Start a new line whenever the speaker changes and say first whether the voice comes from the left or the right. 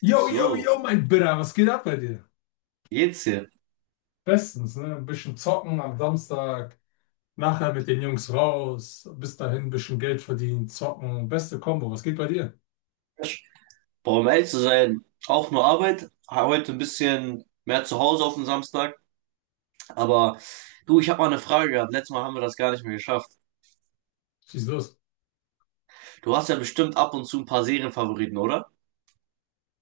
left: Yo, yo, yo,
right: So,
left: mein Bitter, was geht ab bei dir?
right: jetzt hier.
left: Bestens, ne? Ein bisschen zocken am Samstag, nachher mit den Jungs raus, bis dahin ein bisschen Geld verdienen, zocken, beste Kombo, was geht bei dir?
right: Boah, um ehrlich zu sein, auch nur Arbeit. Heute ein bisschen mehr zu Hause auf den Samstag. Aber du, ich habe mal eine Frage gehabt. Letztes Mal haben wir das gar nicht mehr geschafft.
left: Schieß los.
right: Du hast ja bestimmt ab und zu ein paar Serienfavoriten, oder?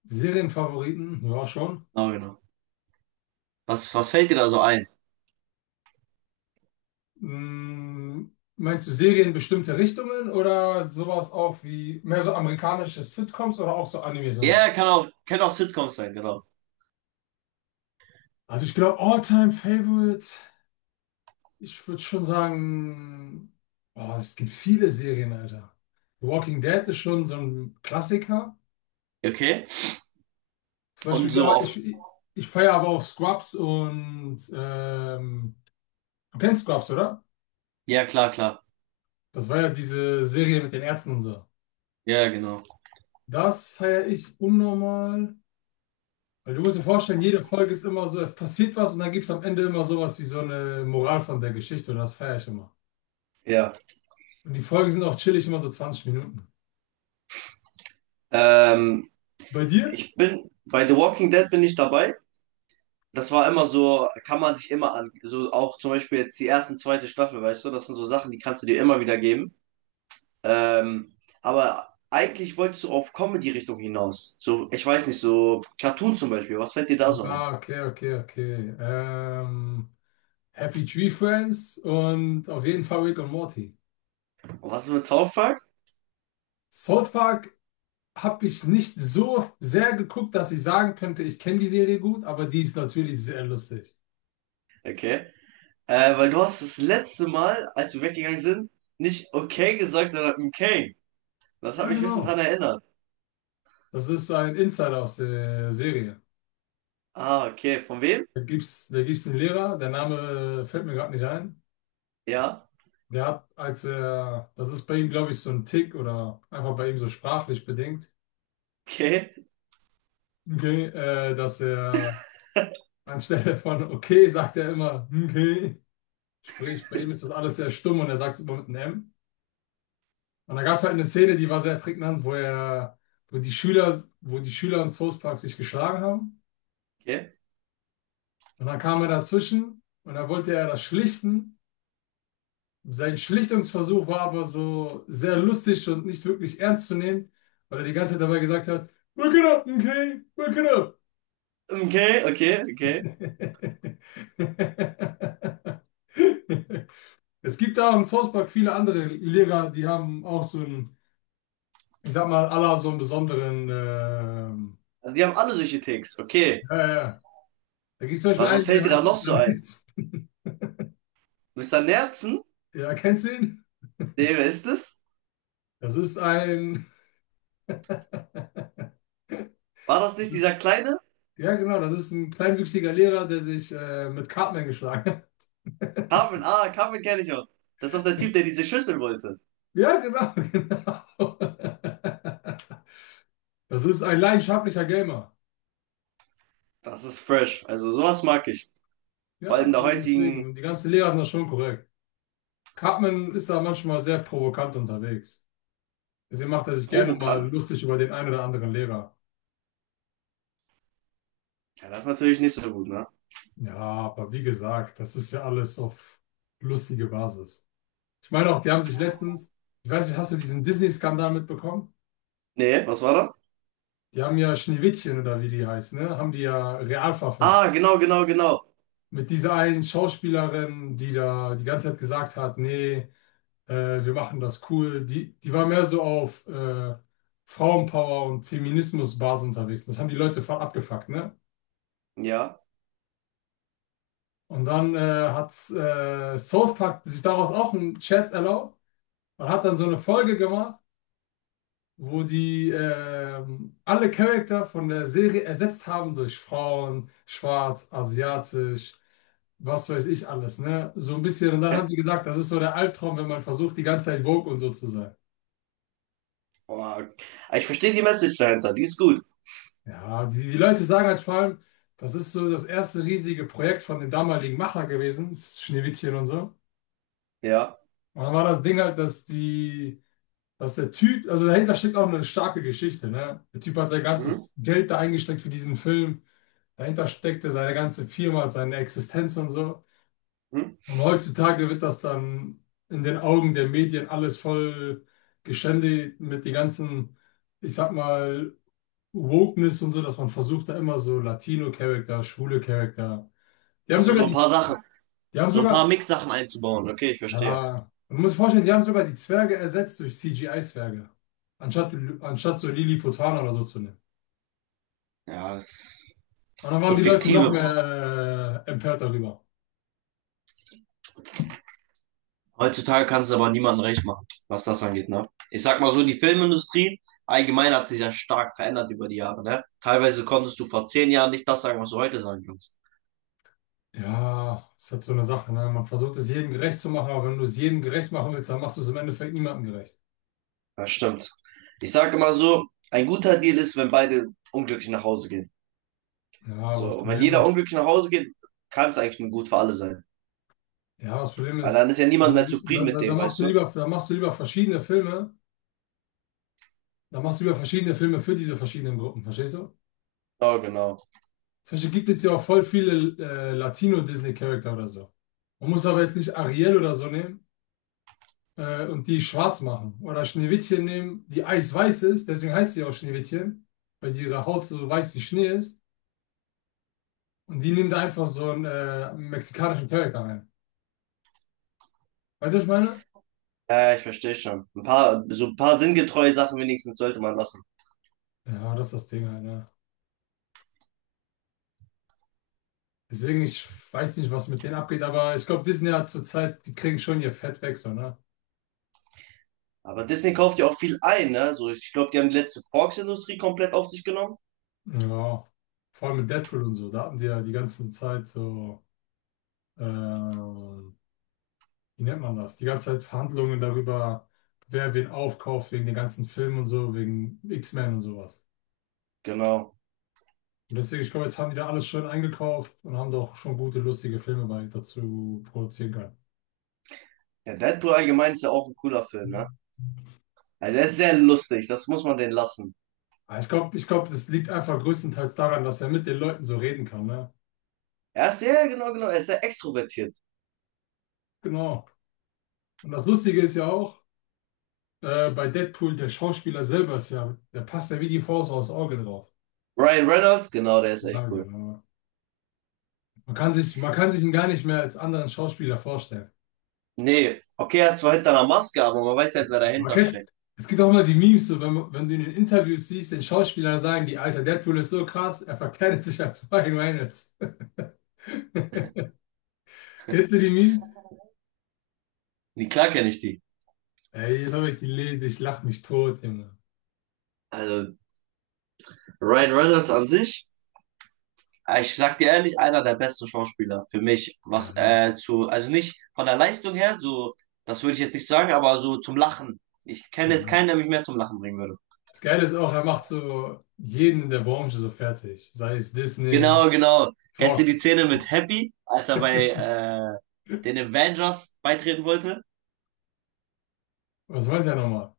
left: Serienfavoriten, ja schon.
right: Ah, genau. Was fällt dir da so ein?
left: Mm, Meinst du Serien in bestimmte Richtungen oder sowas auch wie mehr so amerikanische Sitcoms oder auch so Animes und so?
right: Ja, ja, kann auch Sitcoms sein, genau.
left: Also ich glaube, All-Time-Favorite, ich würde schon sagen, oh, es gibt viele Serien, Alter. The Walking Dead ist schon so ein Klassiker.
right: Ja, okay.
left: Zum
right: Und
left: Beispiel,
right: so
left: ja, ich,
right: auf.
left: ich feiere aber auch Scrubs und du kennst Scrubs, oder?
right: Ja, klar, klar.
left: Das war ja diese Serie mit den Ärzten und so.
right: Ja, genau.
left: Das feiere ich unnormal. Weil du musst dir vorstellen, jede Folge ist immer so, es passiert was und dann gibt es am Ende immer sowas wie so eine Moral von der Geschichte und das feiere ich immer.
right: Ja,
left: Und die Folgen sind auch chillig, immer so 20 Minuten.
right: ähm,
left: Bei dir?
right: ich bin bei The Walking Dead bin ich dabei. Das war immer so, kann man sich immer an, so auch zum Beispiel jetzt die erste, und zweite Staffel, weißt du, das sind so Sachen, die kannst du dir immer wieder geben. Ähm, aber eigentlich wolltest du auf Comedy-Richtung hinaus. So, ich weiß nicht, so Cartoon zum Beispiel, was fällt dir da so ein?
left: Ah, okay, okay, okay. Happy Tree Friends und auf jeden Fall Rick und Morty.
right: Und was ist mit South Park?
left: South Park habe ich nicht so sehr geguckt, dass ich sagen könnte, ich kenne die Serie gut, aber die ist natürlich sehr lustig.
right: Okay. Weil du hast das letzte Mal, als wir weggegangen sind, nicht okay gesagt, sondern okay. Das hat
left: Ja,
right: mich ein bisschen
left: genau.
right: dran erinnert.
left: Das ist ein Insider aus der Serie.
right: Ah, okay. Von wem?
left: Da gibt's einen Lehrer, der Name fällt mir gerade nicht ein.
right: Ja.
left: Der hat, als er, das ist bei ihm, glaube ich, so ein Tick oder einfach bei ihm so sprachlich bedingt,
right: Okay.
left: okay, dass er anstelle von okay sagt er immer okay. Sprich, bei ihm ist das alles sehr stumm und er sagt es immer mit einem M. Und da gab es halt eine Szene, die war sehr prägnant, wo die Schüler in South Park sich geschlagen haben.
right: Okay.
left: Und dann kam er dazwischen und dann wollte er das schlichten. Sein Schlichtungsversuch war aber so sehr lustig und nicht wirklich ernst zu nehmen, weil er die ganze Zeit dabei gesagt hat, Wake it up, okay? Wake it up.
right: Okay, okay, okay.
left: Es gibt da im South Park viele andere Lehrer, die haben auch so einen, ich sag mal, aller so einen besonderen,
right: Also die haben alle solche Ticks. Okay.
left: ja, ja. ja. Da gibt es zum Beispiel
right: Was
left: einen,
right: fällt
left: der
right: dir da
left: heißt
right: noch
left: Mr.
right: so ein?
left: Nitz.
right: Mister Nerzen?
left: Ja, kennst du ihn?
right: Nee, wer ist das?
left: Das ist ein,
right: War das nicht dieser kleine?
left: ja genau, das ist ein kleinwüchsiger Lehrer, der sich mit Cartman geschlagen hat.
right: Carmen, ah, Carmen kenne ich auch. Das ist doch der Typ, der diese Schüssel wollte.
left: Ja, genau, genau. Das ist ein leidenschaftlicher Gamer.
right: Das ist fresh. Also sowas mag ich. Vor
left: Ja,
right: allem der
left: deswegen.
right: heutigen.
left: Und die ganzen Lehrer sind da schon korrekt. Cartman ist da manchmal sehr provokant unterwegs. Deswegen macht er sich gerne
right: Provokant.
left: mal lustig über den einen oder anderen Lehrer.
right: Ja, das ist natürlich nicht so gut, ne?
left: Ja, aber wie gesagt, das ist ja alles auf lustige Basis. Ich meine auch, die haben sich letztens, ich weiß nicht, hast du diesen Disney-Skandal mitbekommen?
right: Nee, was war da?
left: Die haben ja Schneewittchen oder wie die heißt, ne? Haben die ja real verfilmt.
right: Ah, genau, genau, genau.
left: Mit dieser einen Schauspielerin, die da die ganze Zeit gesagt hat, nee, wir machen das cool. Die, die war mehr so auf Frauenpower und Feminismusbasis unterwegs. Das haben die Leute voll abgefuckt, ne?
right: Ja.
left: Und dann hat South Park sich daraus auch einen Scherz erlaubt und hat dann so eine Folge gemacht, wo die alle Charakter von der Serie ersetzt haben durch Frauen, schwarz, asiatisch, was weiß ich alles, ne? So ein bisschen. Und dann
right: Okay.
left: haben die gesagt, das ist so der Albtraum, wenn man versucht, die ganze Zeit woke und so zu sein.
right: Oh, ich verstehe die Message dahinter. Die ist gut.
left: Ja, die Leute sagen halt vor allem, das ist so das erste riesige Projekt von dem damaligen Macher gewesen, das Schneewittchen und so.
right: Ja.
left: Und dann war das Ding halt, dass der Typ, also dahinter steckt auch eine starke Geschichte, ne? Der Typ hat sein
right: Mhm.
left: ganzes Geld da eingesteckt für diesen Film. Dahinter steckte seine ganze Firma, seine Existenz und so.
right: Mhm.
left: Und heutzutage wird das dann in den Augen der Medien alles voll geschändet mit den ganzen, ich sag mal, Wokeness und so, dass man versucht, da immer so Latino-Charakter, schwule Charakter. Die haben
right: Achso, so
left: sogar
right: ein
left: die,
right: paar
left: Z-
right: Sachen.
left: die haben
right: So ein paar
left: sogar,
right: Mix-Sachen einzubauen. Okay, ich verstehe.
left: ja, man muss sich vorstellen, die haben sogar die Zwerge ersetzt durch CGI-Zwerge. Anstatt, anstatt so Lilliputaner oder so zu nehmen.
right: Ja, das ist
left: Und dann waren
right: so
left: die Leute noch
right: fiktive.
left: mehr empört darüber.
right: Heutzutage kannst du aber niemandem recht machen, was das angeht, ne? Ich sag mal so, die Filmindustrie allgemein hat sich ja stark verändert über die Jahre, ne? Teilweise konntest du vor 10 Jahren nicht das sagen, was du heute sagen kannst.
left: Ja, ist halt so eine Sache, ne? Man versucht es jedem gerecht zu machen, aber wenn du es jedem gerecht machen willst, dann machst du es im Endeffekt niemandem gerecht.
right: Das stimmt. Ich sage immer so, ein guter Deal ist, wenn beide unglücklich nach Hause gehen.
left: Ja, aber
right: So,
left: das
right: und wenn
left: Problem
right: jeder
left: ist,
right: unglücklich nach Hause geht, kann es eigentlich nur gut für alle sein.
left: ja, das Problem
right: Weil dann
left: ist,
right: ist ja
left: da,
right: niemand mehr
left: da,
right: zufrieden mit
left: da da
right: dem,
left: machst
right: weißt
left: du
right: du?
left: lieber, da machst du lieber verschiedene Filme. Da machst du ja verschiedene Filme für diese verschiedenen Gruppen, verstehst du?
right: Ja, genau.
left: Zum Beispiel gibt es ja auch voll viele Latino-Disney-Charakter oder so. Man muss aber jetzt nicht Ariel oder so nehmen und die schwarz machen. Oder Schneewittchen nehmen, die eisweiß ist, deswegen heißt sie auch Schneewittchen, weil sie ihre Haut so weiß wie Schnee ist. Und die nehmen da einfach so einen mexikanischen Charakter rein. Weißt du, was ich meine?
right: Ja, ich verstehe schon. Ein paar, so ein paar sinngetreue Sachen wenigstens sollte man lassen.
left: Ja, das ist das Ding halt, ne? Deswegen, ich weiß nicht, was mit denen abgeht, aber ich glaube, Disney hat zurzeit, die kriegen schon ihr Fett weg, so, ne?
right: Aber Disney kauft ja auch viel ein, ne? So, ich glaube, die haben die letzte Fox-Industrie komplett auf sich genommen.
left: Ja, vor allem mit Deadpool und so, da hatten die ja die ganze Zeit so, wie nennt man das? Die ganze Zeit Verhandlungen darüber, wer wen aufkauft wegen den ganzen Filmen und so, wegen X-Men und sowas.
right: Genau.
left: Und deswegen, ich glaube, jetzt haben die da alles schön eingekauft und haben da auch schon gute, lustige Filme bei dazu produzieren können.
right: Ja, Deadpool allgemein ist ja auch ein cooler Film, ne? Also er ist sehr lustig, das muss man den lassen.
left: Aber ich glaube, das liegt einfach größtenteils daran, dass er mit den Leuten so reden kann, ne?
right: Er ist sehr, genau, genau, er ist sehr extrovertiert.
left: Genau. Und das Lustige ist ja auch, bei Deadpool, der Schauspieler selber ist ja, der passt ja wie die Faust aufs Auge drauf.
right: Ryan Reynolds, genau, der ist
left: Ja,
right: echt cool.
left: genau. Man kann sich ihn gar nicht mehr als anderen Schauspieler vorstellen.
right: Nee, okay, er ist zwar hinter einer Maske, aber man weiß halt, wer
left: Man
right: dahinter
left: kennt's,
right: steckt.
left: es gibt auch immer die Memes, so wenn du in den Interviews siehst, den Schauspieler sagen die, Alter, Deadpool ist so krass, er verkleidet sich als Ryan Reynolds. Kennst du die Memes?
right: Nee, klar kenne ich die.
left: Ey, jetzt habe ich die lese, ich lach mich tot, Junge.
right: Also Ryan Reynolds an sich, ich sag dir ehrlich, einer der besten Schauspieler für mich,
left: Ja,
right: was
left: ja.
right: zu, also nicht von der Leistung her, so, das würde ich jetzt nicht sagen, aber so zum Lachen. Ich
left: ja.
right: kenne jetzt
left: Mann.
right: keinen, der mich mehr zum Lachen bringen würde.
left: Das Geile ist auch, er macht so jeden in der Branche so fertig. Sei es Disney,
right: Genau, genau. Kennst du die Szene
left: Fox.
right: mit Happy, als er bei den Avengers beitreten wollte?
left: Was meint er nochmal?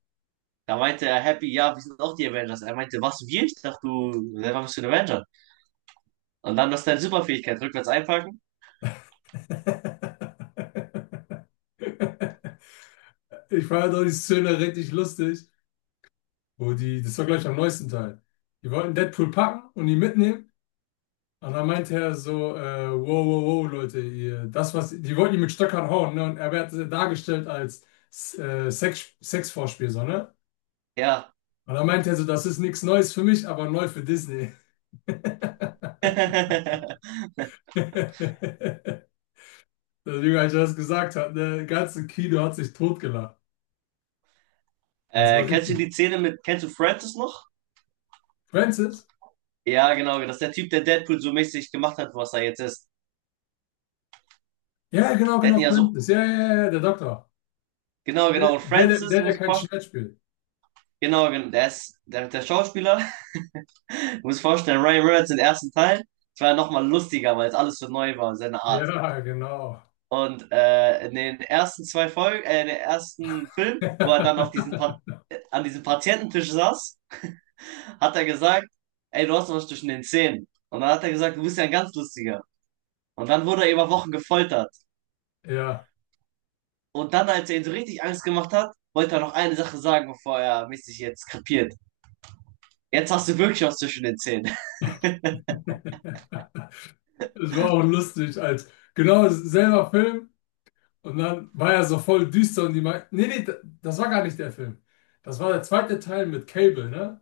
right: Da meinte er Happy, ja, wir sind auch die Avengers. Er meinte, was, wir? Ich dachte, du selber bist du ein Avenger. Und dann, das ist deine Superfähigkeit, rückwärts einpacken?
left: Ich fand doch die Szene richtig lustig. Das war gleich am neuesten Teil. Die wollten Deadpool packen und ihn mitnehmen. Und dann meinte er so, wow, wow, wow, Leute, ihr, das, was, die wollten ihn mit Stöckern hauen, ne? Und er wird dargestellt als Sexvorspiel, so, ne?
right: Ja.
left: Und dann meinte er so, das ist nichts Neues für mich, aber neu für Disney. Deswegen, als er das gesagt hat, der ganze Kino hat sich totgelacht. Das war
right: Kennst du
left: richtig.
right: die Szene mit, kennst du Francis noch?
left: Francis?
right: Ja, genau, das ist der Typ, der Deadpool so mäßig gemacht hat, was er jetzt ist.
left: Ja, genau,
right: Der hat
left: genau,
right: ihn ja so,
left: Francis. Ja, ja, ja, ja, der Doktor.
right: genau, genau, und
left: Der, der,
right: Francis,
left: der, der
right: muss ich
left: kein
right: vorstellen,
left: Schmerz spielt.
right: genau, genau, der ist, der Schauspieler, muss ich vorstellen, Ryan Reynolds im ersten Teil, es war ja nochmal lustiger, weil es alles so neu war, seine Art.
left: Ja, genau.
right: Und in den ersten zwei Folgen, in den ersten Film, wo er dann auf diesen Pat an diesem Patiententisch saß, hat er gesagt, ey, du hast was zwischen den Zähnen. Und dann hat er gesagt, du bist ja ein ganz lustiger. Und dann wurde er über Wochen gefoltert.
left: Ja,
right: Und dann, als er ihn so richtig Angst gemacht hat, wollte er noch eine Sache sagen, bevor er mäßig jetzt krepiert. Jetzt hast du wirklich was zwischen den Zähnen.
left: das war auch lustig, als genau selber Film und dann war er so voll düster und die meinten, nee, nee, das war gar nicht der Film. Das war der zweite Teil mit Cable, ne?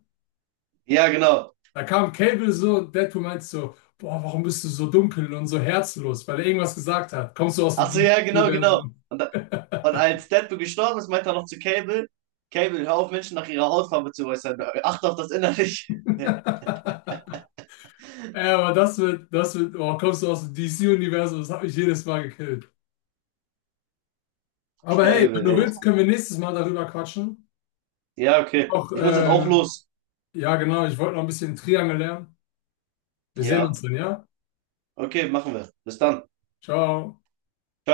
right: Ja, genau.
left: Da kam Cable so und Deadpool meinte so, boah, warum bist du so dunkel und so herzlos, weil er irgendwas gesagt hat. Kommst du aus dem
right: Achso, ja, genau, genau.
left: DC-Universum?
right: Und als Deadpool gestorben ist, meinte er noch zu Cable, Cable, hör auf, Menschen nach ihrer Hautfarbe zu äußern. Achte auf das Innerliche.
left: Ja, aber kommst du aus dem DC-Universum, das hat mich jedes Mal gekillt. Aber hey, wenn
right: Cable,
left: du
right: echt.
left: willst, können wir nächstes Mal darüber quatschen.
right: Ja, okay.
left: Auch,
right: Ich muss jetzt auch los.
left: Ja, genau. Ich wollte noch ein bisschen Triangel lernen. Wir sehen
right: Ja,
left: uns dann, ja?
right: okay, machen wir. Bis dann.
left: Ciao.